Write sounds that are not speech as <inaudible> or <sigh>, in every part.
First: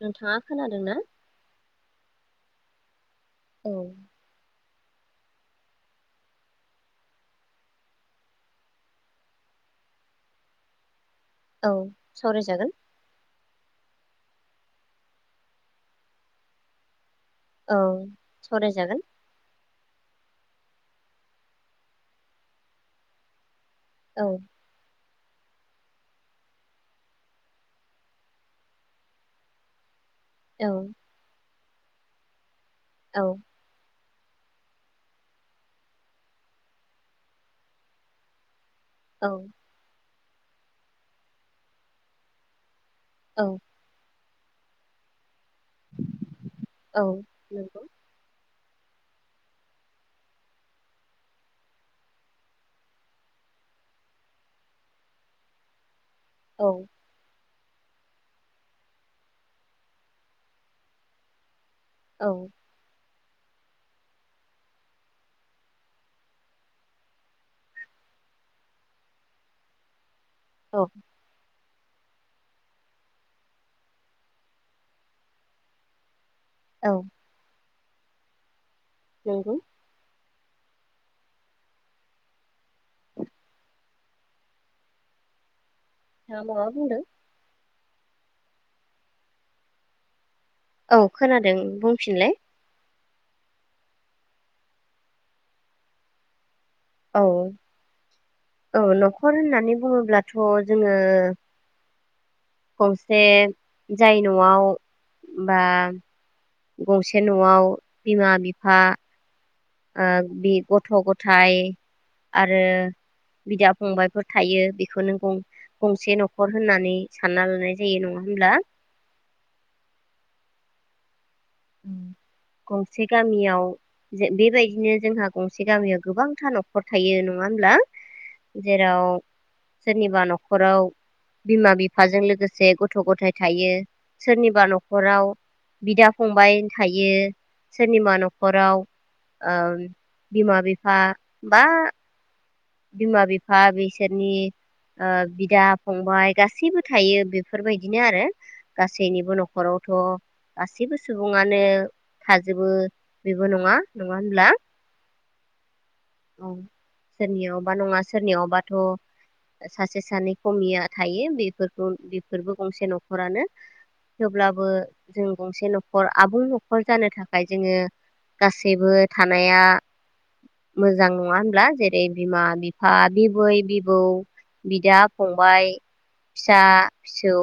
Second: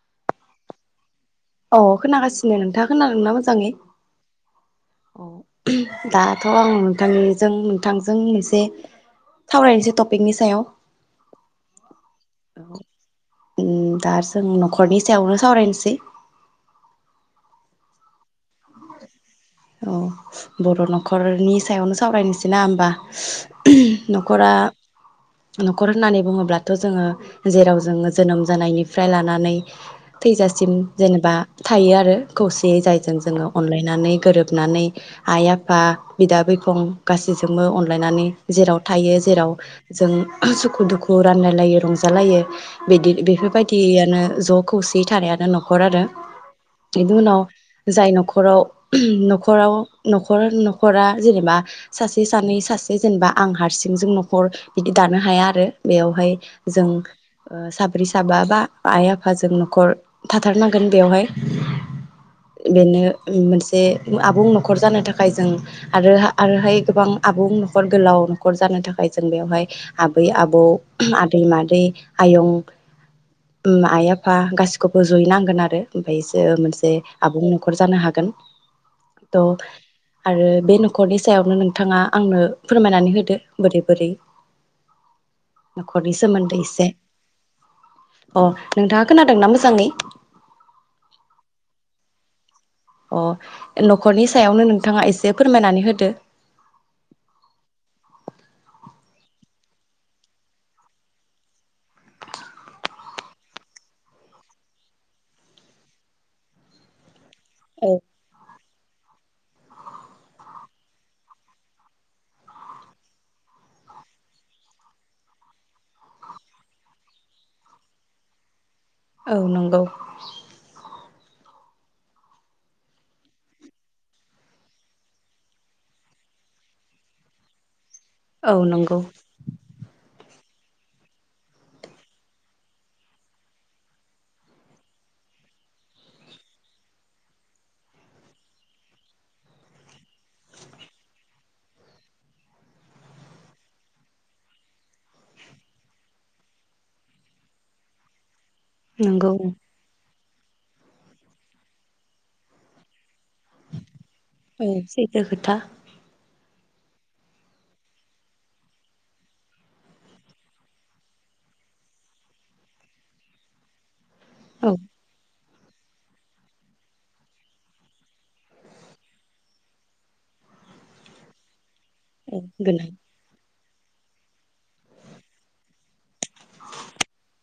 नोंथाङा खोनादों ना? अ खोनागासिनो नोंथाङा खोना दोंना औ मोजाङै? औ दाथ' आं नोंथांनिजों नोंथांजों मोनसे सावरायनोसै टपिकनि सायाव। औ सावराय जागोन। उम दा जों न'खरनि सायावनो सावरायनोसै। औ सावरायजागोन। औ बर' न'खरनि सायावनो सावरायनोसै ना होमबा। औ न'खरा न'खर होननानै बुङोब्लाथ' जोङो जेराव जोङो जोनोम जानायनिफ्राय लानानै औ थैजासिम जेनेबा थायो आरो खौसे। जे जायजों औ जोङो अनलायनानै गोरोब बनानै आइ आफा बिदा बिफं गासैजोंबो अनलायनानै जेराव थायो औ जेराव जों सुखु दुखु रानलायलायो रंजालायो। बिदि औ बेफोरबायदियानो ज' खौसेय थानायानो न'खर न'खर आरो औ बिनि उनाव नंगौ जाय न'खराव नख न'खराव न'खर न'खरा जेनेबा सासे सानै सासे जेनेबा आं हारसिंजों न'खर बिदि दानो हाया आरो बेयाव बेहाय औ जों ओ साब्रै साबा बा आइ आफाजों नखर थाथारनांगोन बेवहाय औ बेनो मोनसे आबुं नखर जानो थाखाय जों आरो आरोहाय गोबां आबुं नखर गोलाव नखर जानो थाखाय जों बेवहाय आं बै आबौ औ आदै मादै आयं, ओम आइ आफा गासिखौबो जयै नांगोन आरो ओमफाय सो मोनसे औ आबुं न खर जानो हागोन। द नंगौ आरो बे नखरनि सायावनो नोंथाङा आंनो फोरमायनानै होदो बोरै बोरै नखरनि नोंथाङा सोमोन्दै माबा इसे बुंदों अ नोंथाङा खोनादों ना मोजाङै औ खोनादों बुंफिनलाय अ नखरनि सायावनो नोंथाङा एसे फोरमायनानै होदो औ औ नखर होननानै बुङोब्लाथ जोङो गंसे जाय नआव बा गंसे नआव औ बिमा बि फा ओ बे गथ गथाय आरो बिदा फंबायफोर थायो बेखौनो जों गंसे नखर होननानै सानना लानाय जायो नङा होमब्ला औ नंगौ गंसे गामियाव बेबायदिनो जोंहा गंसे गामियाव गोबांथा नखर थायो नङा होमब्ला औ नंगौ जेराव सोरनिबा न खराव बिमा बिफाजों लोगोसे गथ गथाय थायो सोरनिबा नखराव बिदा फंबाय थायो, सोरनिबा नखराव ओ बिमा बिफा बा बिमा बिफा बिसोरनि ओ बिदा फंबाय गासैबो थायो बेफोरबायदिनो आरो नंगौ गासैनिबो नखरावथ गासैबो सुबुङानो थाजोबो बेबो नङा नङा होनब्ला थो खोथा औ सोरनियावबा नङा सोरनियावबाथ सासे सानै खमिया थायो बेफोरखौ बेफोरबो गंसे नखरानो थेवब्लाबो औ जों गंसे नखर आबुं नखर जानो थाखाय जोङो गासैबो थानाया मोजां नङा होनब्ला जे औ बिमा गोनां बिफा बिबै बि बौ, बिदा फंबाय, फिसा फिसौ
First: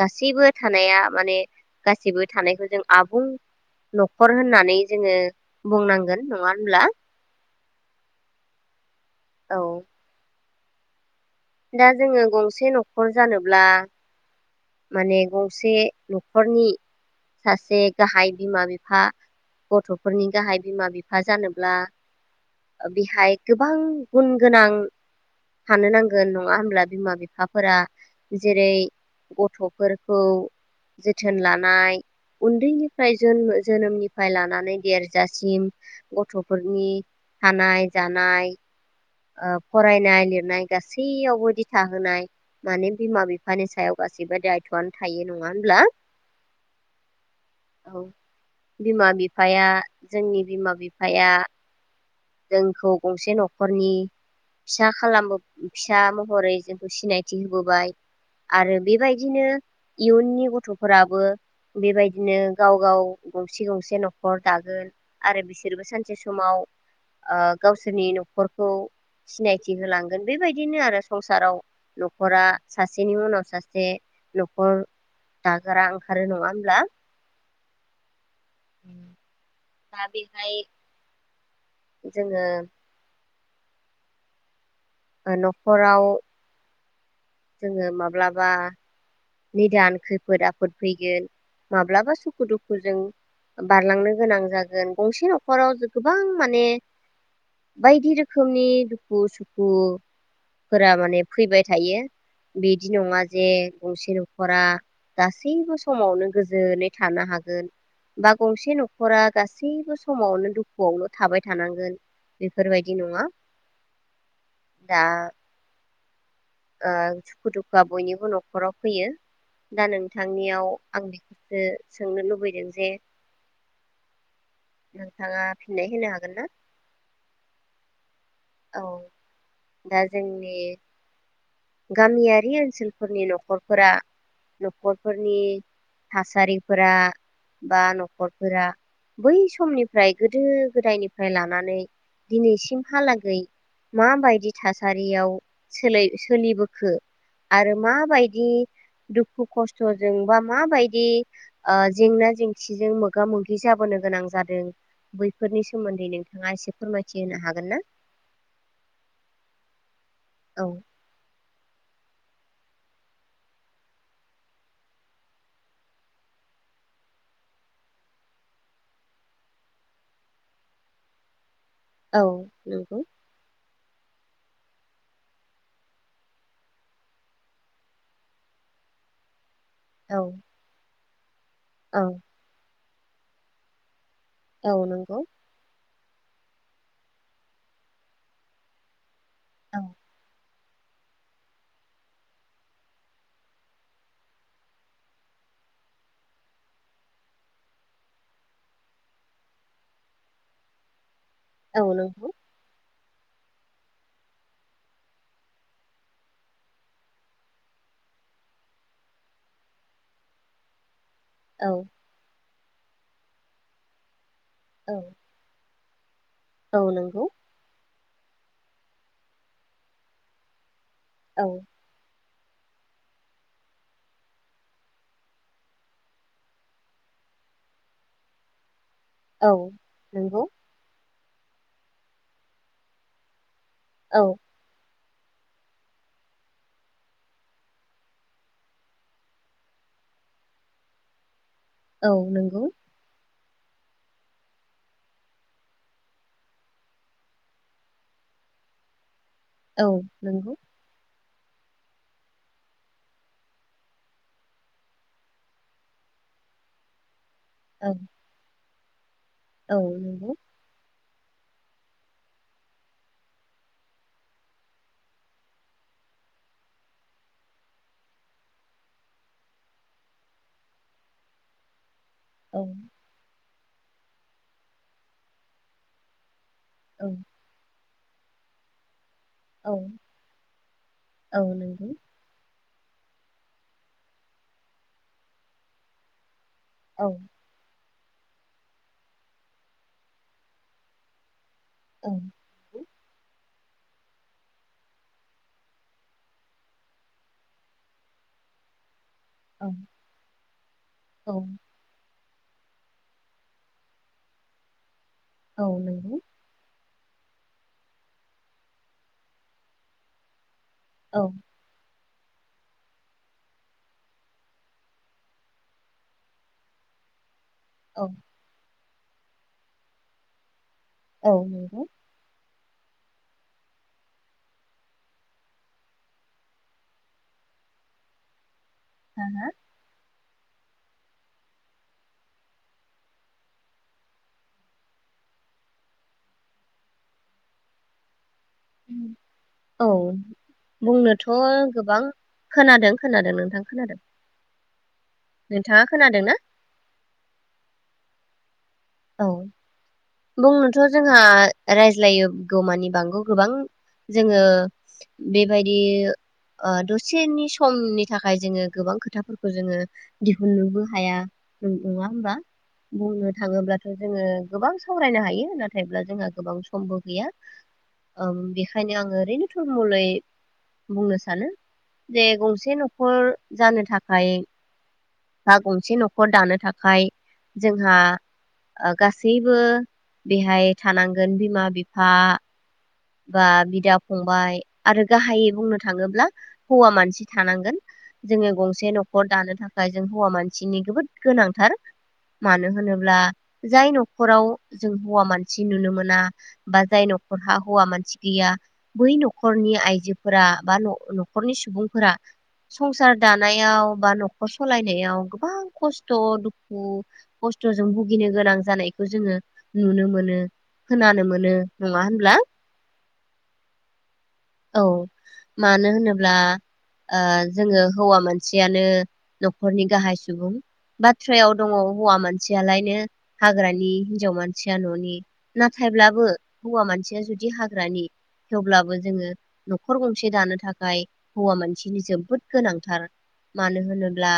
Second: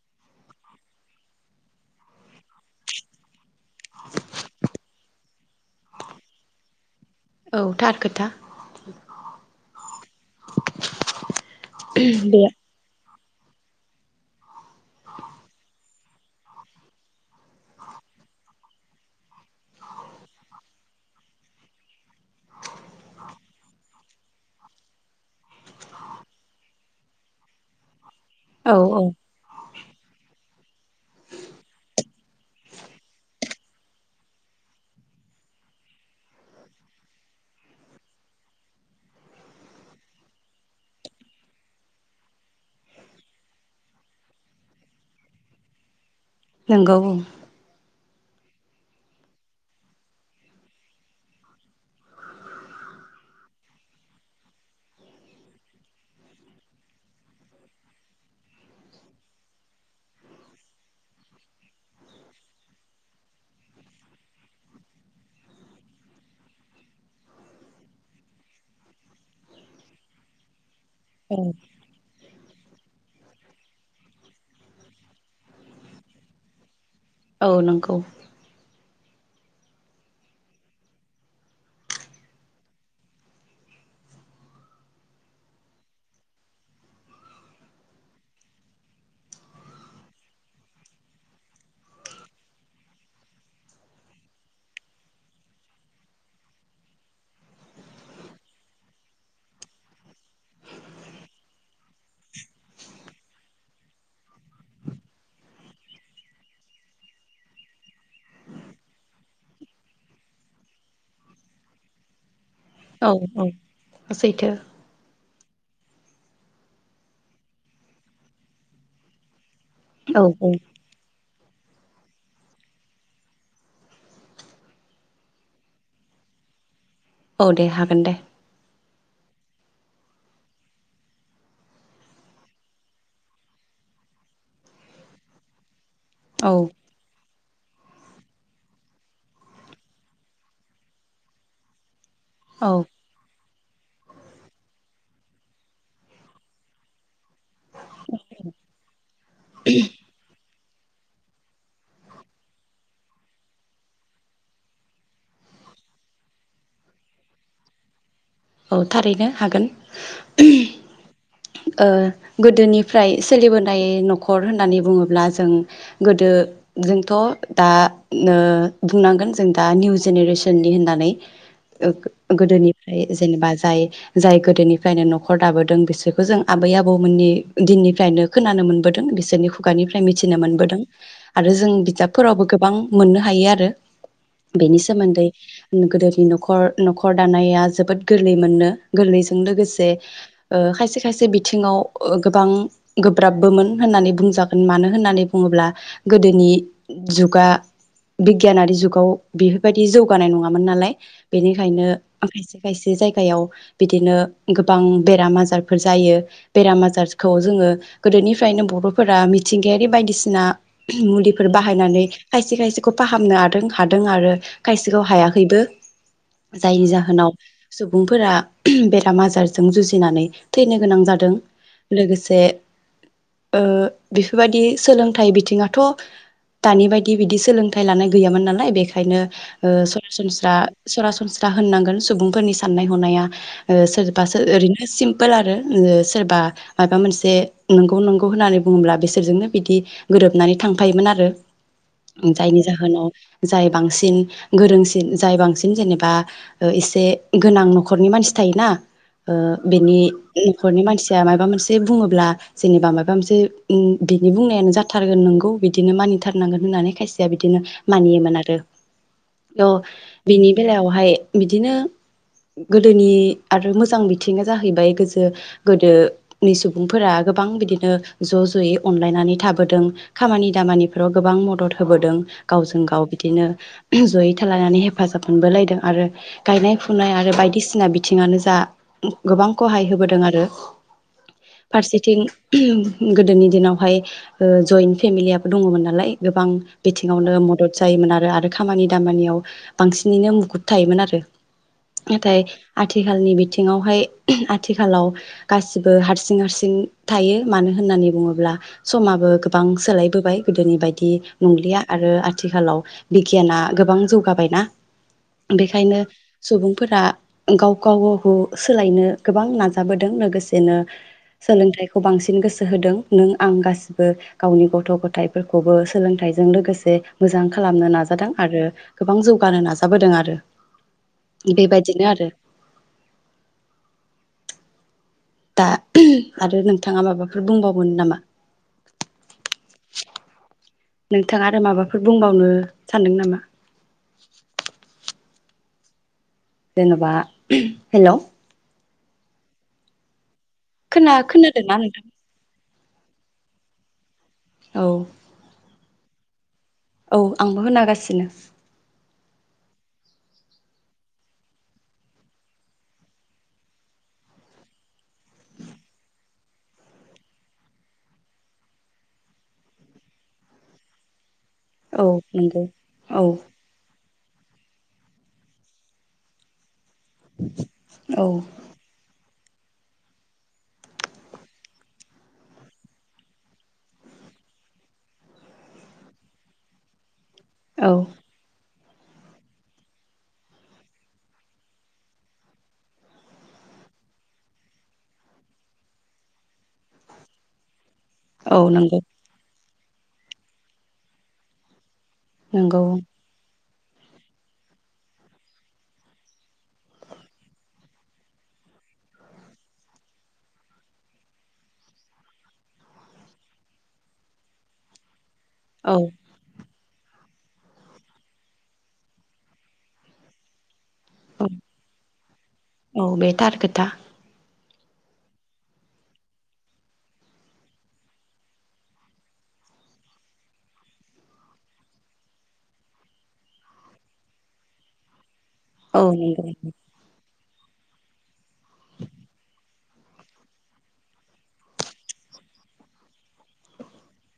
गासैबो थानाया माने गासैबो थानायखौ जों आबुं नखर होननानै जोङो बुंनांगोन नङा होनब्ला औ थार खोथा औ दा जोङो बे गंसे न नखर जानोब्ला माने गंसे न'खरनि सासे गाहाय बिमा बिफा गथ'फोरनि गाहाय बिमा बिफा जानोब्ला बेहाय गोबां गुन गोनां थानो नांगोन नङा होनब्ला बिमा बिफाफोरा औ जेरै- औ गथ'फोरखौ जोथोन लानाय उन्दैनिफ्राय जो जोनोमनिफ्राय लानानै देरजासिम गथ'फोरनि थानाय जानाय ओ फरायनाय लिरनाय गासैयावबो दिथा होनाय माने बिमा बिफानि सायाव गासैबो दायथ'आनो थायो नङा होमब्ला नोंगौ औ बिमा बिफाया जोंनि बिमा बिफाया जोंखौ गंसे न'खरनि फिसा खालाम फिसा महरै जोंखौ सिनायथि होबोबाय आरो बेबायदिनो इयुननि गथ'फोराबो बेबायदिनो गाव गाव गंसे गंसे न'खर दागोन आरो बिसोरबो सानसे समाव ओ गावसोरनि न'खरखौ सिनायथि होलांगोन बेबाय दिनो आरो संसाराव औ न'खरा सासेनि उनाव सासे न'खर दाग्रा ओंखारो नंङा होमब्ला। औ नंगौ <unintelligible> दा बेवहाय जोंङो न'खराव जोंङो माब्लाबा निदान खैफोद आफोद फैगोन माब्लाबा सुखु-दुखुजों बारलांनो गोनां जागोन गंसे न'खराव गोबां माने बायदि रोखोमनि दुखु-सुखुफोरा माने फैबाय थायो बिदि नङा जे गंसे न'खरा गासैबो समावनो गोजोनै थानो हागोन बा गंसे न'खरा गासैबो समावनो दुखुआवनो थाबाय थानांगोन। बेफोरबायदि औ नङा औ सैथो दा ओ सुखु दुखुआ बयनिबो न'खराव होयो दा औ औ नोंथांनियाव आं सोंनो लुबैदों जे नोंथाङा फिननाय होनो हागोन ना? औ दे हागोन दे औ दा जोंनि गामियारि ओनसोलफोरनि न'खरफोरा न'खरफोरनि औ थासारिफोरा बा न'खरफोरा बै समनिफ्राय गोदो गोदायनिफ्राय लानानै औ दिनैसिमहालागै माबायदि थासारियाव सोलाय सोलिबोखो आरो माबायदि दुखु खस्थ'जोंबा माबायदि ओ जेंना जेंसिजों मोगा मोगि जाबोनो गोनां जादों बैफोरनि सोमोन्दै नोंथाङा एसे फोरमायथि होनो हागोन ना? औ थारैनो हागोन औ ओ गोदोनिफ्राय सोलिबोनाय न'खर होननानै बुङोब्ला जों गोदो जोंथ' दा ओ बुंनांगोन जों दा निउ जेनेरेसननि होननानै औ नंगौ गोदोनिफ्राय जाय जाय गोदोनिफ्रायनो न'खर दाबोदों बिसोरखौ जों आबै आबौमोननि दिननिफ्रायनो खोनानो मोनबोदों बिसोरनि खुगानिफ्राय औ मिथिनो मोनबोदों आरो जों औ बिजाबफोरावबो गोबां मोननो हायो आरो औ बेनि नंगौ सोमोन्दै गोदो न'खर न'खर दानाया जोबोद गोरलै मोननो गोरलै जों औ लोगोसे ओ खायसे खायसे बिथिङाव ओ गोबां गोब्राबबोमोन होननानै बुंजागोन मानो होननानै बुङोब्ला गोदोनि जुगा बिगियानारि जुगाव बेफोरबायदि जौगानाय नङामोन नालाय। औ बेनिखायनो नंगौ <unintelligible> जे जायगायाव बिदिनो गोबां बेराम आजारफोर जायो बेराम आजारखौ जोङो गोदोनिफ्रायनो बर'फोरा मिथिंगायारि बायदिसिना मुलिफोर औ बाहायनानै खायसे खायसेखौ फाहामनो हादों हादों आरो औ खायसेखौ हायाखैबो। औ जायनि नंगौ जाहोनाव सुबुंफोरा बेराम आजारजों जुजिनानै थैनो गोनां जादों औ लोगो से ओ बेफोरबायदि सोलोंथाइ बिथिङाथ' दानि बायदि बिदि सोलोंथाइ लानाय गैयामोन नालाय। बे खायनो औ ओ नंगौ सरासनस्रा सरा सनस्रा होननांगोन सुबुं फोरनि साननाय हनाया ओ औ सोरबासो ओरैनो सिम पोल आरो सोरबा माबा मोनसे नंगौ नंगौ होननानै बुङोब्ला बिसोरजोंनो बिदि गोरोबनानै थांफायोमोन आरो औ जायनि नंगौ जाहोनाव जाय बांसिन गोरोंसिन जाय बांसिन जेनेबा ओ इसे गोनां न'खरनि मानसि थायोना ओ औ बेनि नंगौ न'खरनि मानसि जाया माबा मोनसे बुङोब्ला जेनेबा माबा मोनसे ओम बिनि बुंनायानो जाथारगोन नोंगौ बिदिनो मानिथारनांगोन होननानै खायसे या बिदिनो औ मानियोमोन आरो औ बिनि बेलायावहाय बिदिनो गोदोनि आरो मोजां बिथिङा जाहैबाय गोजो गोदोनि सुबुंफोरा गोबां बिदिनो ज' ज'यै अनलायनानै थाबोदों खामानि दामानिफोराव गोबां मदद होबोदों औ गावजों गाव बिदिनो। ज'यै थालायनानै हेफाजाब मोनबोलायदों आरो गायनाय औ फुनाय आरो बायदिसिना बि थिङानो जा गोबां औ खहाय होबोदों आरो औ नंगौ फारसेथिं गोदोनि दिनावहाय ओ जइन्ट फेमिलियाबो दङ'मोन नालाय गोबां औ बिथिङावनो मदद जायोमोन आरो आरो खामानि दामानियाव बांसिनैनो मुखुुब थायोमोन आरो औ नाथाय आथिखालनि बि थिङावहाय आथिखालाव गासिबो हारसिं हारसिं थायो। मानो होननानै बुङोब्ला समाबो गोबां सोलायबोबाय गोदोनि बायदि नंलिया आरो आथिखालाव बिगियाना गोबां जौगाबाय ना। औ बेखायनो नंगौ सुबुंफोरा गाव गाव गावखौ सोलायनो गोबां नाजाबोदों लोगोस एनो औ सोलोंथाय खौ बांसिन गोसो होदों नों आं गासिबो गावनि गथ' गथायाइफोरखौबो सोलोंथाइजों लोगोसे मोजां खालामनो औ नाजादों आरो गोबां जौगानो नाजाबोदों आरो औ नंगौ बेबायदिनो आरो दा आरो नोंथाङा माबाफोर बुंबावगोन नामा। हो हो। नोंथाङा आरो माबाफोर बुंबावनो सानदों नामा? जेन'बा हेल' औ। खोना खोनादोंना बुंनोथ' गोबां नोंथां खोनादों खोनादों नोंथां खोनादों। औ। नोंथाङा खोनादों ना। औ आंबो खोनागासिनो। औ। बुंनोथ' जोंहा रायज्लायोगौ मानि बांगौ गोबां जोङो बेबायदि ओ दसेनि समनि थाखाय जोङो गोबां खोथाफोरखौ जोङो दिहुननोबो हाया जों उंआ औ होमबा नंगौ औ बुंनो थाङोब्लाथ' जोङो गोबां सावरायनो हायो नाथायब्ला जोंहा गोबां खमबो गैया औ ओम बेखायनो आं ओरैनो थुरमुलै बुंनो सानो जे गंसे न'खर जानो थाखाय बा गंसे न'खर दानो थाखाय औ जोंहा गासैबो बेहाय थानांगोन बिमा बिफा बा बिदा फंबाय आरो गाहायै बुंनो थाङोब्ला हौवा मानसि थानांगोन जोङो औ गंसे नंगौ न'खर दानो थाख <unintelligible> हौवा मानसिनि जोबोद गोनांथार मानो नंगौ होनोब्ला जाय न'खराव जों हौवा मानसि नुनो मोना बा जाय न'खरहा हौवा मानसि गैया बै न'खरनि आइजोफोरा बा न'खरनि सुबुंफोरा संसार दानायाव बा न'खर सलायनायाव गोबां औ खस्थ' दख खस्थ'जों भुगिनो गोनां जानायखौ जोङो नुनो मोनो खोनानो औ मोनो नङा होनब्ला औ बेथार खोथा औ मानो होनोब्ला जोङो हौवा मानसियानो न'खरनि गाहाय सुबुं बाथ्रायाव दङ हौवा मानसियालायनो हाग्रानि हिनजाव मानसिया न'नि औ नाथायब्लाबो नंगौ हौवा मानसिया जुदि बिदि हाग्रानि थेवब्लाबो जोङो न'खर गंसे दानो थाखाय हौवा मानसिनि जोबोद गोनांथार मानो होनोब्ला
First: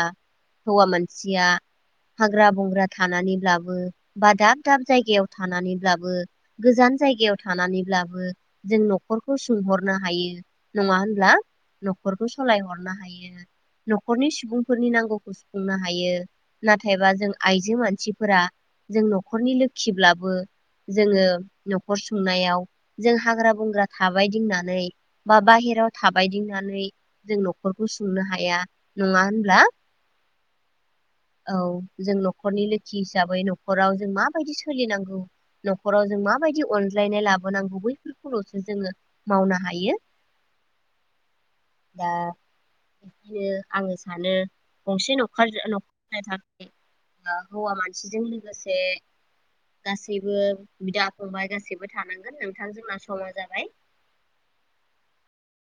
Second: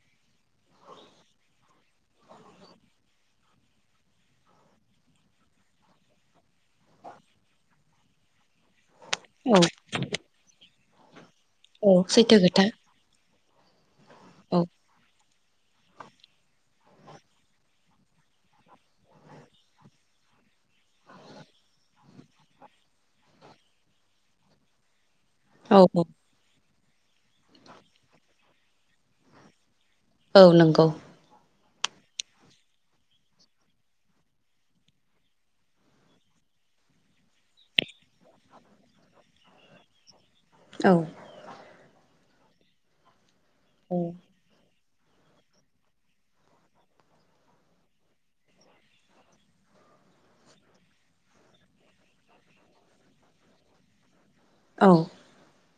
हौवा मानसिया हाग्रा बंग्रा थानानैब्लाबो बा दाब दाब जायगायाव थानानैब्लाबो गोजान जायगायाव थानानै बो जोंर नखरखौ औ सोंहरनो हायो नङा होनब्ला औ न'खरखौ सैथो खोथा सालायहरनो हायो न'खरनि औ सुबुंफोरनि नांगौखौ संनो हायो नाथायबा जों आइजो मानसिफोरा जों न'खरनि लोखिब्लाबो जोङो न'खर संनायाव जों हाग्रा बंग्रा थाबायदिंनानै बा औ बाहेराव औ थाबायदिंनानै जों न'खरखौ सुंनो हाया नङा होनब्ला औ नंगौ औ जों न'खरनि लोखि हिसाबै न'खराव जों माबायदि सोलिनांगौ न'खराव जों माबायदि अनज्लायनाय लाबो नांगौ बैफोरखौल'सो जोङो मावनो हायो औ दा खायनो आङो औ सानो गंसे हौवा मानसिजों लोगोसे गासैबो बिदा फंबाय गासैबो थानांगौ नोंथां जोंना समा जाबाय औ